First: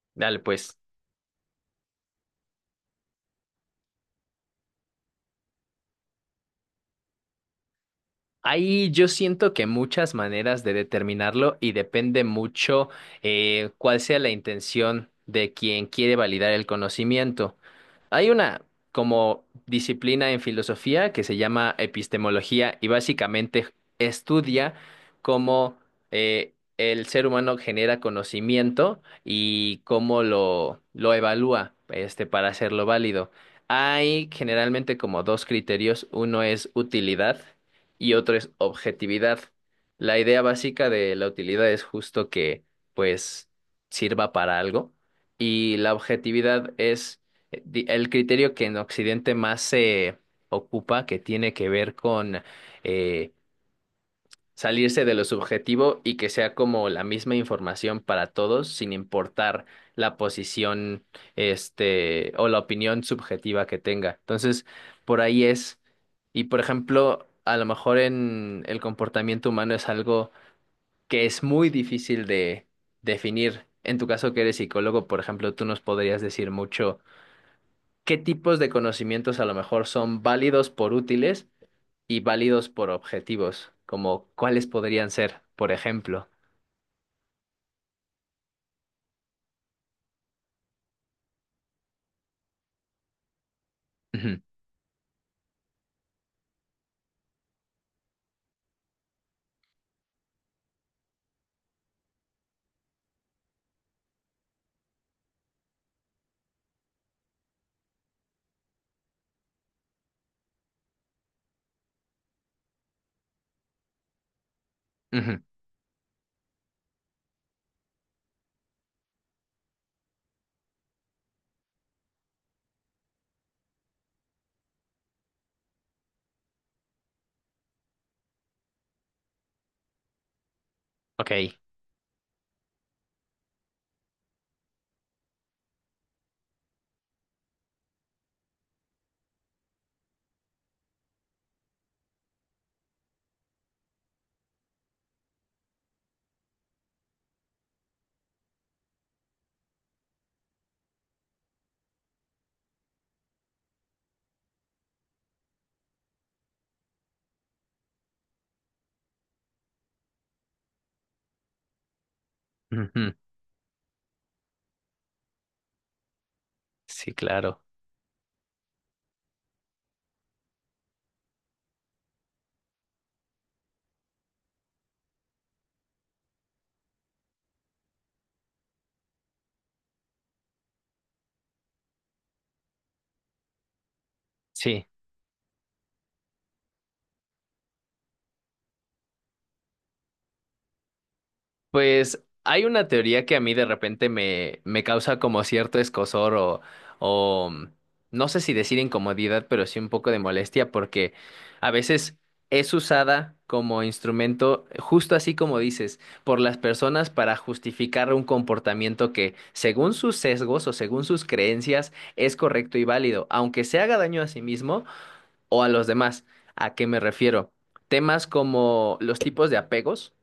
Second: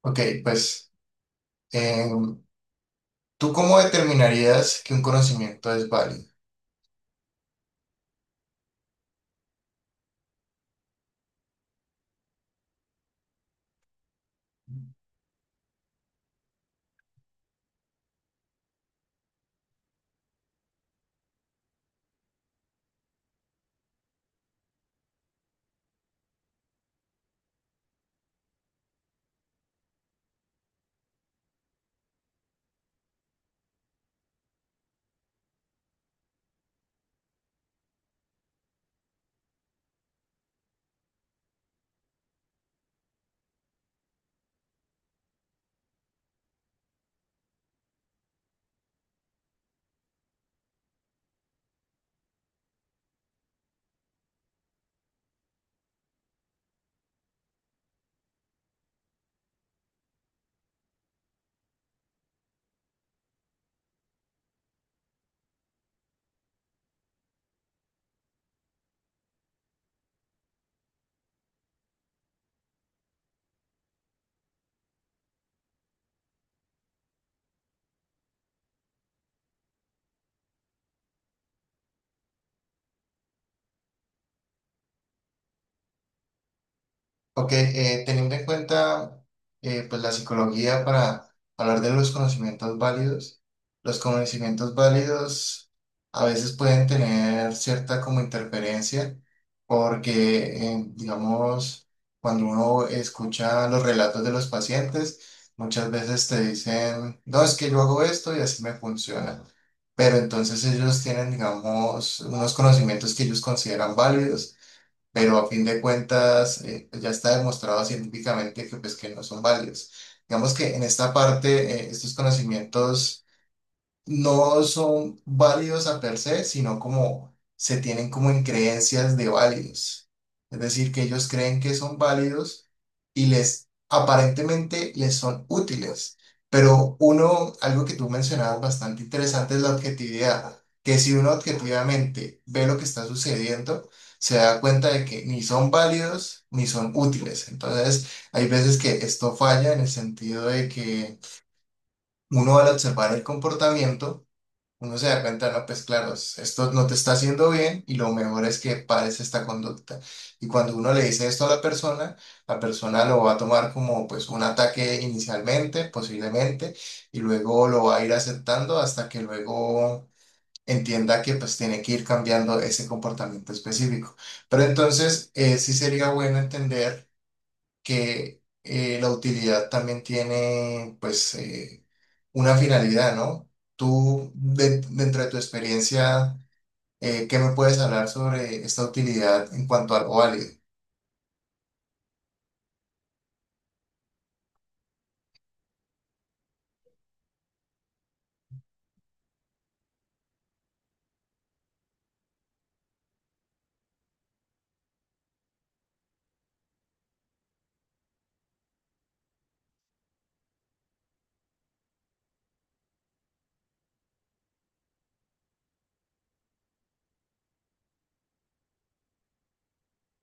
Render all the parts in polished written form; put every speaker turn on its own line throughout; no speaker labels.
Ok,
Dale, pues.
pues, em, ¿tú cómo determinarías que un conocimiento es válido?
Ahí yo siento que muchas maneras de determinarlo y depende mucho cuál sea la intención de quien quiere validar el conocimiento. Hay una como disciplina en filosofía que se llama epistemología y básicamente estudia cómo el ser humano genera conocimiento y cómo lo evalúa este, para hacerlo válido. Hay generalmente como dos criterios, uno es utilidad y otro es objetividad. La idea básica de la utilidad es justo que pues sirva para algo, y la objetividad es el criterio que en Occidente más se ocupa, que tiene que ver con eh, salirse de lo subjetivo y que sea como la misma información para todos, sin importar la posición, este, o la opinión subjetiva que tenga. Entonces, por ahí es. Y por ejemplo, a lo mejor en el comportamiento humano es algo que es muy difícil de definir. En tu caso, que eres psicólogo, por ejemplo, tú nos podrías decir mucho qué tipos de conocimientos a lo mejor son válidos por útiles y válidos por objetivos, como cuáles podrían ser, por ejemplo.
Ok, teniendo en cuenta pues la psicología para hablar de los
Ujú,
conocimientos válidos a veces pueden tener cierta como interferencia porque, digamos, cuando uno escucha los relatos de los pacientes, muchas veces te dicen, no, es que yo hago esto y así me funciona. Pero entonces ellos tienen, digamos, unos conocimientos que ellos consideran válidos, pero
ujú,
a fin de cuentas pues, ya está demostrado científicamente que, pues, que no son válidos. Digamos que en esta parte, estos conocimientos no son válidos a per se, sino como se tienen como en creencias de válidos. Es decir, que ellos creen
ok.
que son válidos y les aparentemente les son útiles. Pero uno, algo que tú mencionabas bastante interesante es la objetividad, que si uno objetivamente ve lo que está sucediendo, se da cuenta de que ni son válidos ni son útiles. Entonces, hay veces que esto falla en el sentido de que uno al observar el comportamiento, uno se da cuenta, no, pues claro, esto no te está haciendo bien y lo mejor es que pares esta conducta. Y cuando uno le dice esto a la persona
Ujú,
lo va a tomar como pues un ataque inicialmente, posiblemente,
sí,
y
claro.
luego lo va a ir aceptando hasta que luego entienda que pues tiene que ir cambiando ese comportamiento específico. Pero entonces sí sería bueno entender que la utilidad también tiene pues... una finalidad, ¿no? Tú,
Sí.
dentro de tu experiencia, ¿qué me puedes hablar sobre esta utilidad en cuanto al válido?
Pues hay una teoría que a mí de repente me, me causa como cierto escozor o no sé si decir incomodidad, pero sí un poco de molestia porque a veces es usada como instrumento, justo así como dices, por las personas para justificar un comportamiento que según sus sesgos o según sus creencias es correcto y válido, aunque se haga daño a sí mismo o a los demás. ¿A qué me refiero? Temas como los tipos de apegos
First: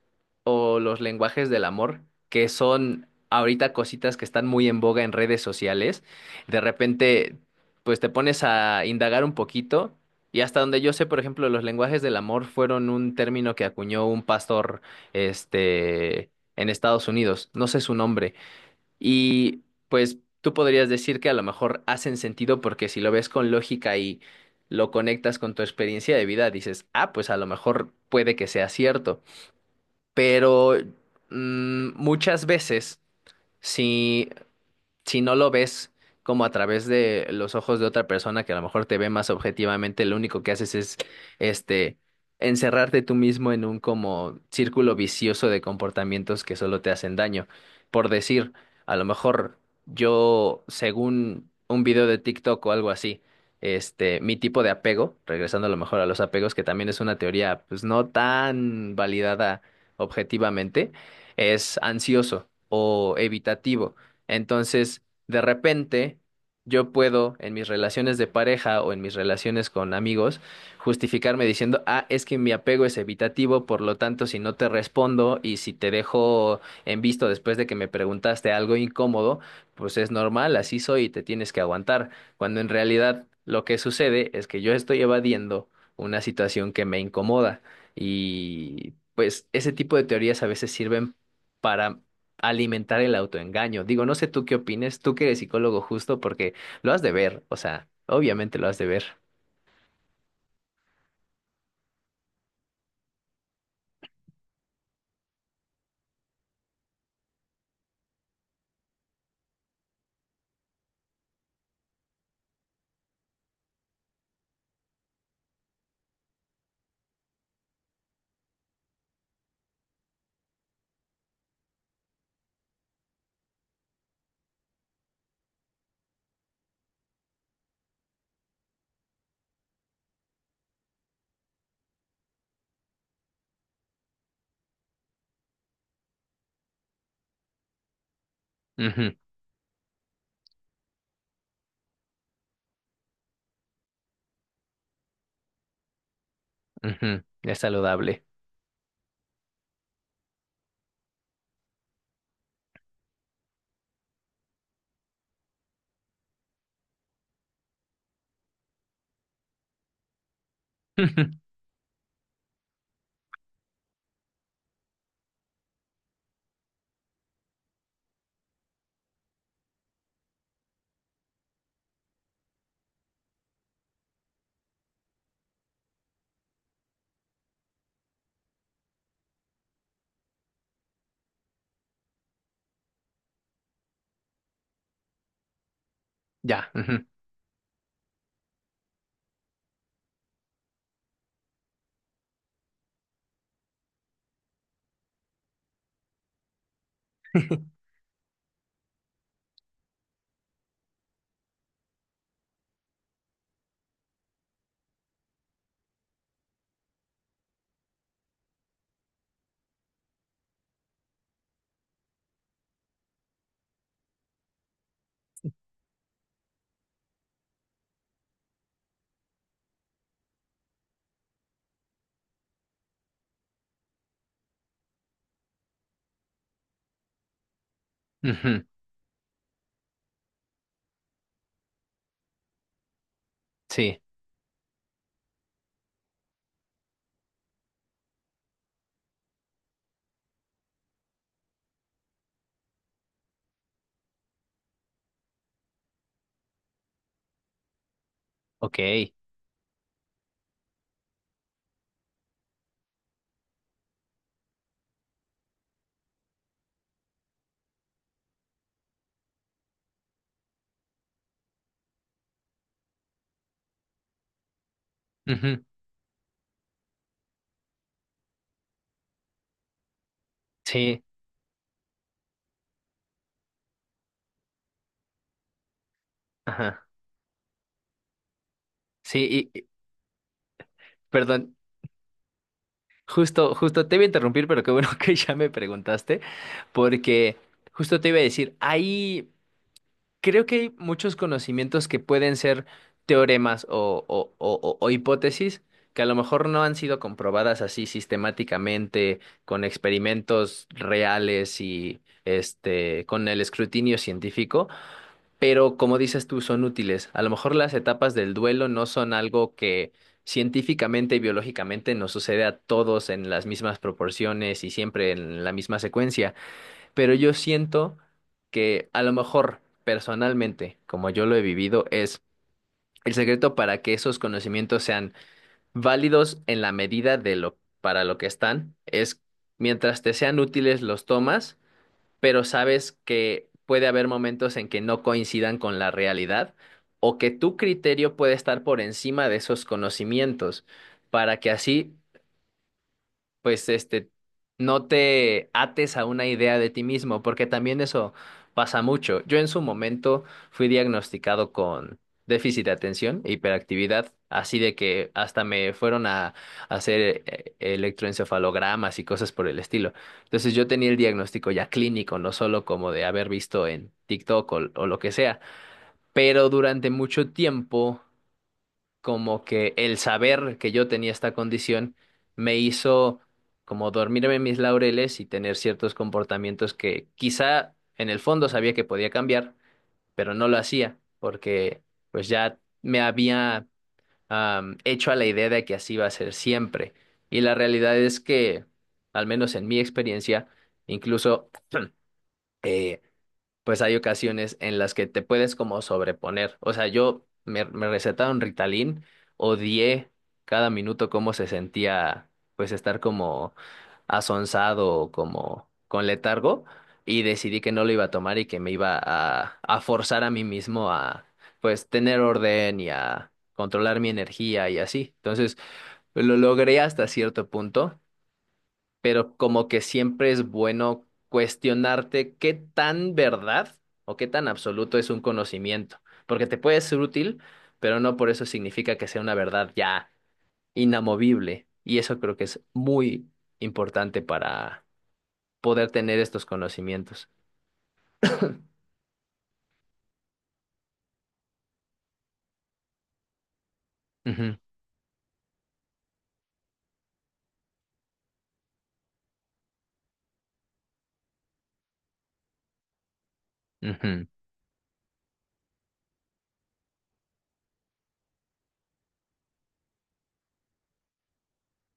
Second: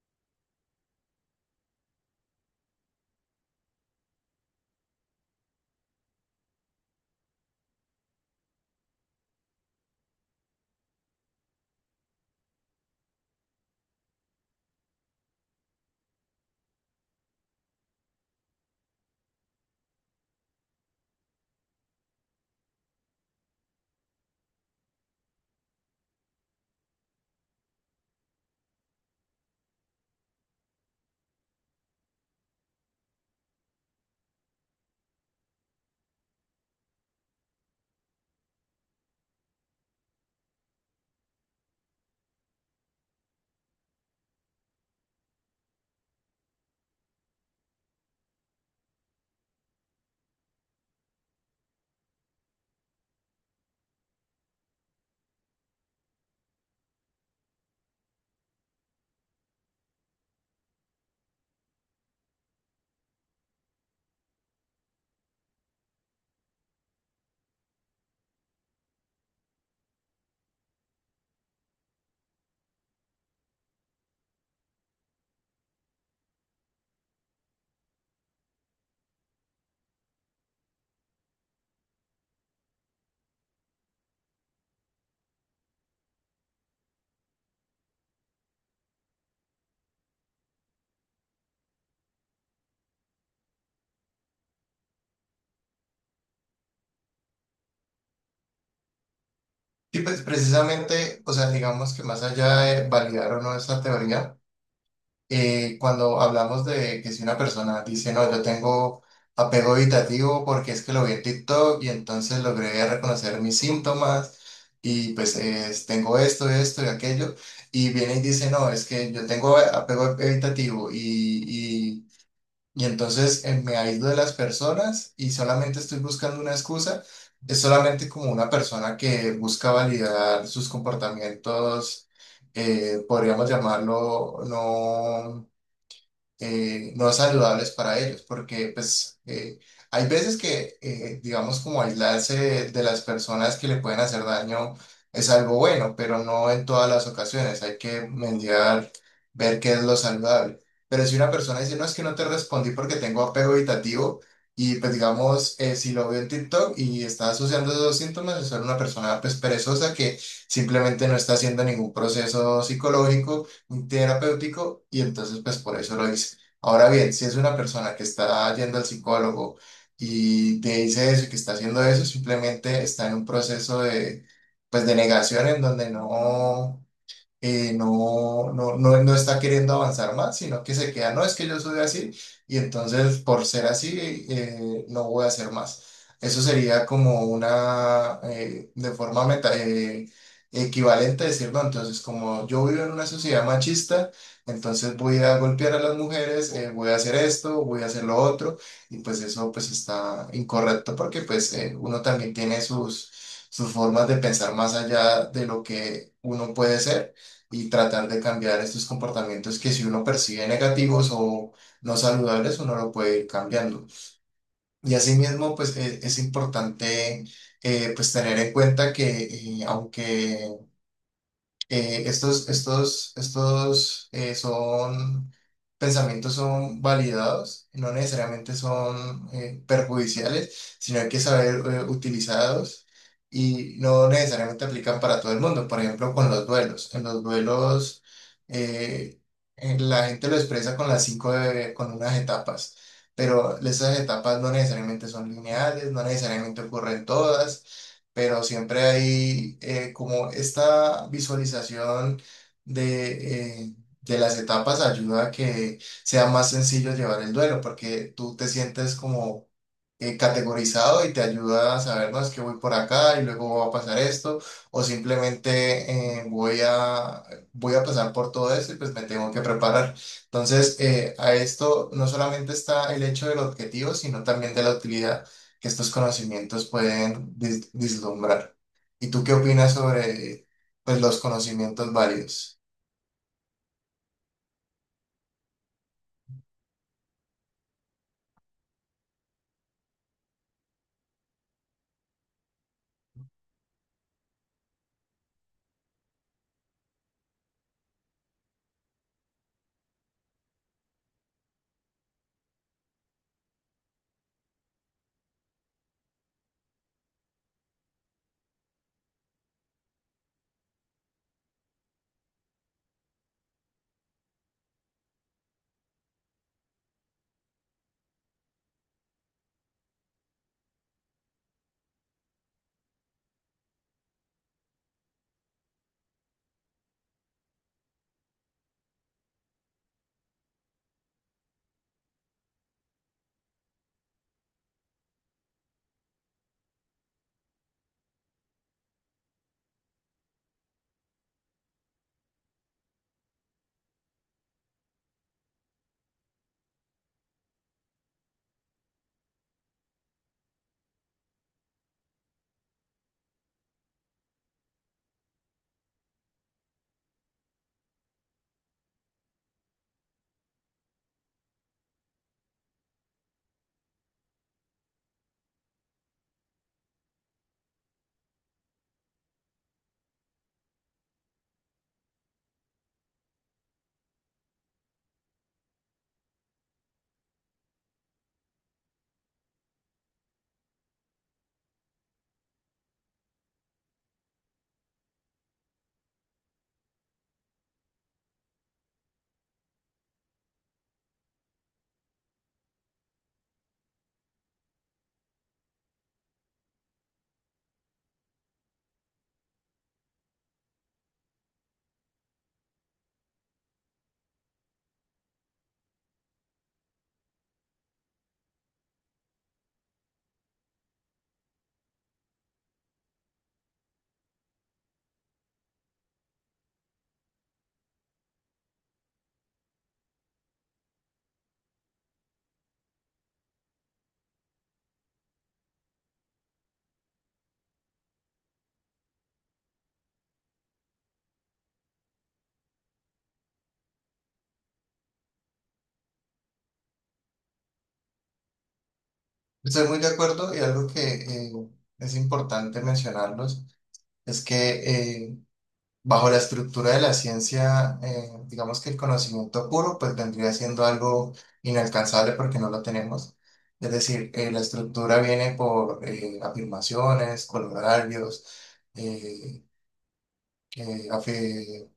o los lenguajes del amor, que son ahorita cositas que están muy en boga en redes sociales. De repente, pues te pones a indagar un poquito y hasta donde yo sé, por ejemplo, los lenguajes del amor fueron un término que acuñó un pastor, este, en Estados Unidos. No sé su nombre, y pues tú podrías decir que a lo mejor hacen sentido porque si lo ves con lógica y lo conectas con tu experiencia de vida, dices, ah, pues a lo mejor puede que sea cierto. Pero muchas veces, si si no lo ves como a través de los ojos de otra persona que a lo mejor te ve más objetivamente, lo único que haces es este encerrarte tú mismo en un como círculo vicioso de comportamientos que solo te hacen daño. Por decir, a lo mejor yo, según un video de TikTok o algo así, este, mi tipo de apego, regresando a lo mejor a los apegos, que también es una teoría pues no tan validada objetivamente, es ansioso o evitativo. Entonces, de repente, yo puedo en mis relaciones de pareja o en mis relaciones con amigos justificarme diciendo, ah, es que mi apego es evitativo, por lo tanto, si no te respondo y si te dejo en visto después de que me preguntaste algo incómodo, pues es normal, así soy y te tienes que aguantar. Cuando en realidad lo que sucede es que yo estoy evadiendo una situación que me incomoda y pues ese tipo de teorías a veces sirven para alimentar el autoengaño. Digo, no sé tú qué opines, tú que eres psicólogo justo, porque lo has de ver, o sea, obviamente lo has de ver.
Sí, pues precisamente, o sea, digamos que más allá de validar o no esta teoría, cuando hablamos de que si una persona dice, no, yo tengo apego evitativo porque es que lo vi en TikTok y entonces logré reconocer mis síntomas y pues tengo esto, esto y aquello, y viene y dice, no, es que yo tengo apego evitativo y entonces me aíslo de las personas y solamente estoy buscando una excusa. Es solamente como una persona que busca validar sus comportamientos, podríamos llamarlo, no no saludables para ellos, porque
Ujú,
pues hay veces que, digamos, como aislarse de las personas que le pueden hacer daño es algo bueno, pero no en todas las
ujú, es
ocasiones, hay que
saludable.
mediar, ver qué es lo saludable. Pero si una persona dice, no, es que no te respondí porque tengo apego evitativo, y pues digamos, si lo veo en TikTok y está asociando esos síntomas, es ser una persona pues perezosa que simplemente no está haciendo ningún proceso psicológico un terapéutico y entonces pues por eso lo hice. Ahora bien, si es una persona que está yendo al psicólogo y te dice eso y que está haciendo eso, simplemente está en un proceso de pues de negación en donde no no está queriendo avanzar más, sino que se queda, no, es que yo soy así y entonces por ser así no voy a hacer más. Eso
Ya.
sería
Ujú,
como una, de forma meta, equivalente a decir, no, entonces como yo vivo en una sociedad machista, entonces voy a golpear a las mujeres, voy a hacer esto, voy a hacer lo otro, y pues eso pues está incorrecto porque pues uno también tiene sus, sus formas de pensar más allá de lo que uno puede ser y tratar de cambiar estos comportamientos que si uno percibe negativos o no saludables, uno lo puede ir cambiando. Y asimismo, pues es, importante pues tener en cuenta que aunque estos son pensamientos son validados, no necesariamente
ujú,
son perjudiciales, sino hay que saber utilizarlos y
sí,
no necesariamente aplican para todo el mundo. Por ejemplo, con los duelos. En los duelos eh, la gente lo expresa con las con unas etapas. Pero esas etapas no necesariamente son lineales, no necesariamente ocurren todas, pero
ok.
siempre hay como esta visualización de, eh, de las etapas, ayuda a que sea más sencillo llevar el duelo, porque tú te sientes como categorizado y te ayuda a saber, no, es que voy por acá y luego va a pasar esto, o
Ujú,
simplemente voy a pasar por todo esto y pues me tengo que preparar. Entonces,
sí,
a esto no solamente está el hecho del objetivo, sino también de la utilidad que estos conocimientos
ajá.
pueden vislumbrar. ¿Y
Sí,
tú qué
y,
opinas sobre, pues, los
perdón,
conocimientos válidos?
justo, justo te iba a interrumpir, pero qué bueno que ya me preguntaste, porque justo te iba a decir, ahí. Creo que hay muchos conocimientos que pueden ser teoremas o, o hipótesis que a lo mejor no han sido comprobadas así sistemáticamente con experimentos reales y este con el escrutinio científico, pero como dices tú, son útiles. A lo mejor las etapas del duelo no son algo que científicamente y biológicamente nos sucede a todos en las mismas proporciones y siempre en la misma secuencia, pero yo siento que a lo mejor personalmente, como yo lo he vivido, es el secreto para que esos conocimientos sean válidos en la medida de lo para lo que están, es mientras te sean útiles los tomas, pero sabes que puede haber momentos en que no coincidan con la realidad o que tu criterio puede estar por encima de esos conocimientos, para que así pues este, no te ates a una idea de ti mismo, porque también eso pasa mucho. Yo en su momento fui diagnosticado con déficit de atención e hiperactividad, así de que hasta me fueron a hacer electroencefalogramas y cosas por el estilo. Entonces yo tenía el diagnóstico ya clínico, no solo como de haber visto en TikTok o lo que sea, pero durante mucho tiempo como que el saber que yo tenía esta condición me hizo como dormirme en mis laureles y tener ciertos comportamientos que quizá en el fondo sabía que podía cambiar, pero no lo hacía porque pues ya me había hecho a la idea de que así iba a ser siempre. Y la realidad es que, al menos en mi experiencia, incluso... eh, pues hay ocasiones en las que te puedes como sobreponer. O sea, yo me, me recetaron Ritalin, odié cada minuto cómo se sentía, pues estar como asonsado o como con letargo y decidí que no lo iba a tomar y que me iba a forzar a mí mismo a, pues, tener orden y a controlar mi energía y así. Entonces, lo logré hasta cierto punto, pero como que siempre es bueno cuestionarte qué tan verdad o qué tan absoluto es un conocimiento, porque te puede ser útil, pero no por eso significa que sea una verdad ya inamovible. Y eso creo que es muy importante para poder tener estos conocimientos.
Estoy muy de acuerdo y algo que es importante mencionarlos es
Ujú,
que bajo la estructura de la ciencia, digamos que el conocimiento puro pues vendría siendo algo inalcanzable porque no lo tenemos. Es
ujú,
decir, la estructura viene por afirmaciones, colorearios, eh, eh, afi-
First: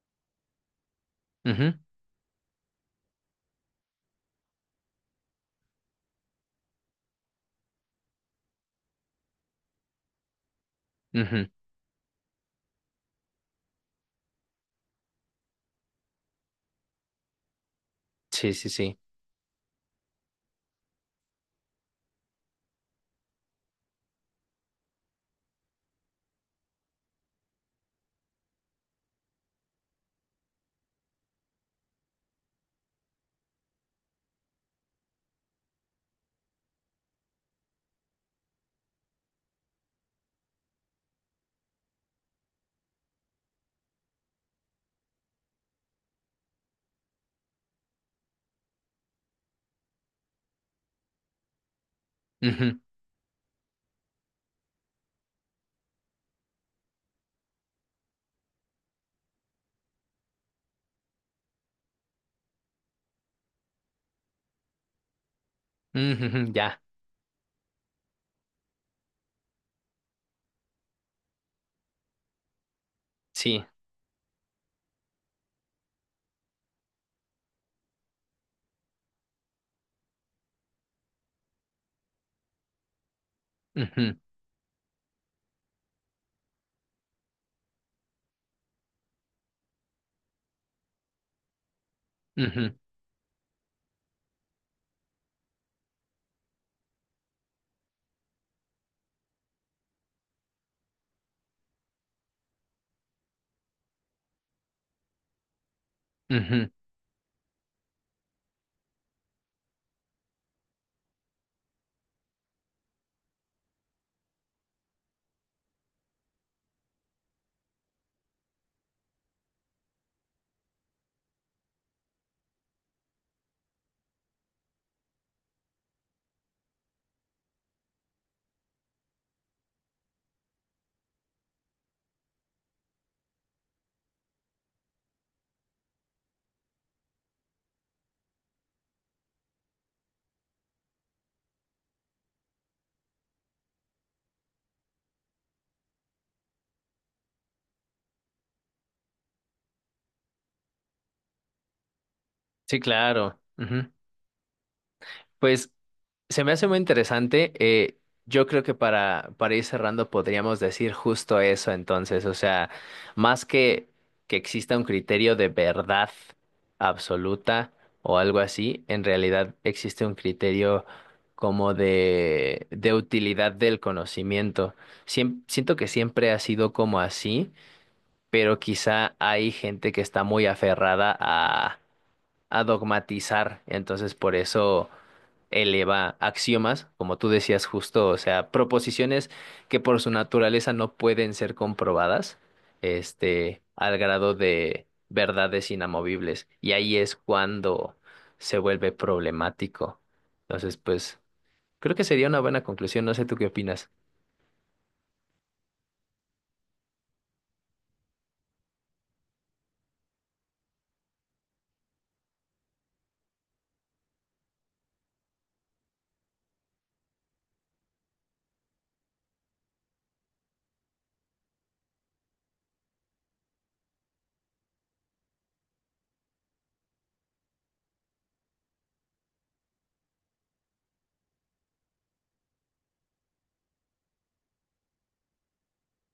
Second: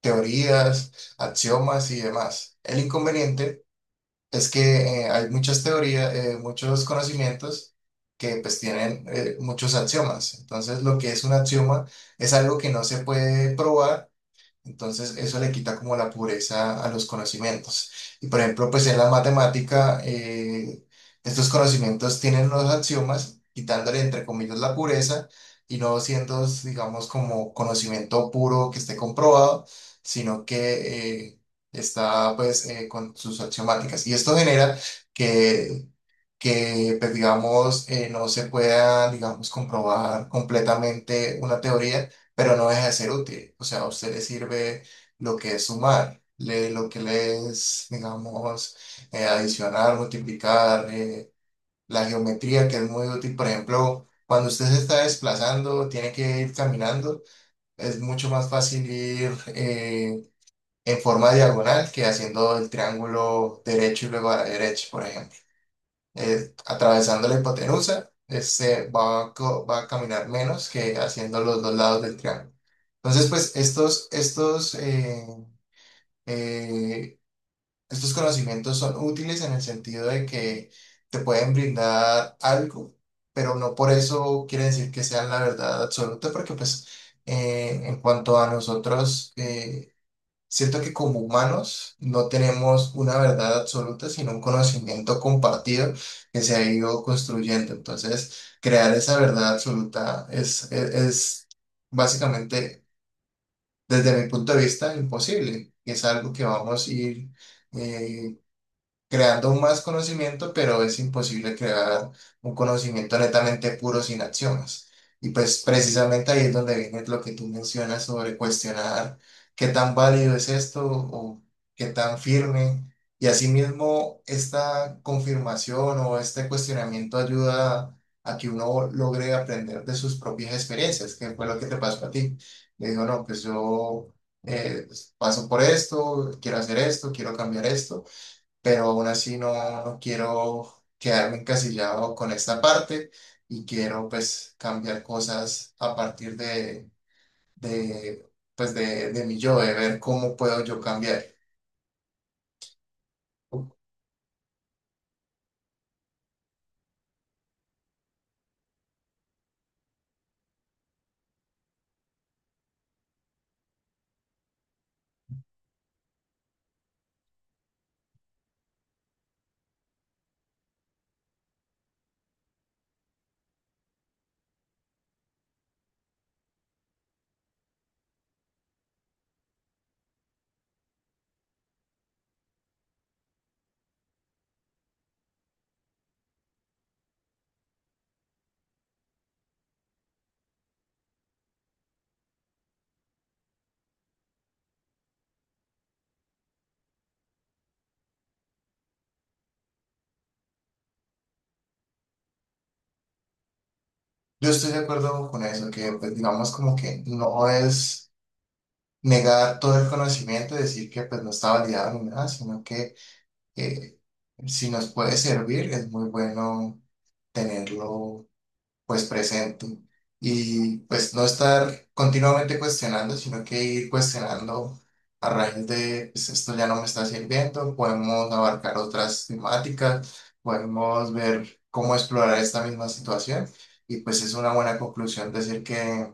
teorías,
ujú,
axiomas y demás. El inconveniente es que hay muchas teorías, muchos conocimientos que pues tienen muchos axiomas. Entonces, lo que es un
ujú.
axioma es algo que no se puede probar. Entonces, eso le quita como la pureza a los conocimientos. Y por
Sí, sí,
ejemplo, pues en
sí.
la matemática, estos conocimientos tienen los axiomas, quitándole entre comillas la pureza y no siendo, digamos, como conocimiento puro que esté comprobado, sino que está pues con sus axiomáticas. Y esto genera que pues, digamos, no se pueda, digamos, comprobar completamente una teoría, pero no deja de ser útil. O sea, a usted le sirve lo que es sumar, lo que le es, digamos, adicionar, multiplicar, la geometría, que
Ujú,
es muy útil, por ejemplo. Cuando usted se está desplazando, tiene que ir caminando, es mucho más fácil ir en forma diagonal que haciendo el triángulo derecho y luego a la derecha, por ejemplo
ujú, ujú, ya,
atravesando la hipotenusa, se va, a co- va a caminar menos que haciendo los dos lados del triángulo. Entonces, pues
sí.
eh, estos conocimientos son útiles en el sentido de que te pueden brindar algo, pero no por
Ujú,
eso quiere decir que sean la verdad absoluta, porque pues en cuanto a nosotros, siento que como humanos no
ujú,
tenemos una verdad absoluta, sino un conocimiento compartido que se ha ido construyendo. Entonces, crear esa verdad absoluta es básicamente, desde mi punto de vista, imposible. Es algo que
ujú.
vamos a ir eh, creando más conocimiento, pero es imposible crear un conocimiento netamente puro sin acciones. Y pues precisamente ahí es donde viene lo que tú mencionas sobre cuestionar qué tan válido es esto o qué tan firme. Y asimismo, esta confirmación o este cuestionamiento ayuda a que uno logre aprender de sus propias experiencias, que fue lo que te pasó a ti. Le digo, no, pues yo eh, paso por esto, quiero hacer esto, quiero cambiar esto, pero aún así no, no quiero quedarme encasillado con esta parte y quiero pues cambiar cosas a partir de pues de mi yo, de ver cómo puedo yo cambiar.
Sí, claro. Pues se me hace muy interesante. Yo creo que para ir cerrando podríamos decir justo eso entonces. O sea, más que exista un criterio de verdad absoluta o algo así, en realidad existe un criterio como de utilidad del conocimiento. Siento que siempre ha sido como así, pero quizá hay gente que está muy aferrada a dogmatizar. Entonces, por eso eleva axiomas, como tú decías justo, o sea, proposiciones que por su naturaleza no pueden ser comprobadas, este, al grado de verdades inamovibles. Y ahí es cuando se vuelve problemático. Entonces, pues, creo que sería una buena conclusión. No sé tú qué opinas.
Yo estoy de acuerdo con eso, que pues digamos como que no es negar todo el conocimiento y decir que pues no está validado ni nada, sino que eh, si nos puede servir, es muy bueno tenerlo pues presente y pues no estar continuamente cuestionando, sino que ir cuestionando a raíz de pues, esto ya no me está sirviendo, podemos abarcar otras temáticas, podemos ver cómo explorar esta misma situación y pues es una buena conclusión decir que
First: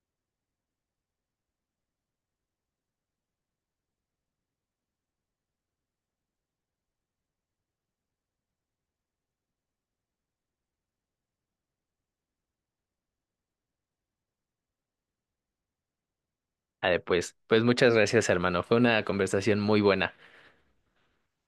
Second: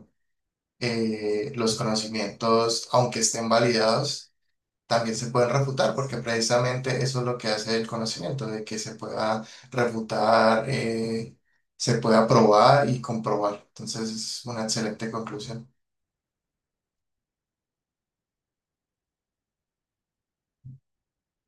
los conocimientos, aunque estén validados, también se pueden refutar, porque precisamente eso es lo que hace el conocimiento, de que se pueda refutar, se pueda probar y comprobar. Entonces es una excelente conclusión.
Ah, pues, pues muchas gracias, hermano. Fue una conversación muy buena.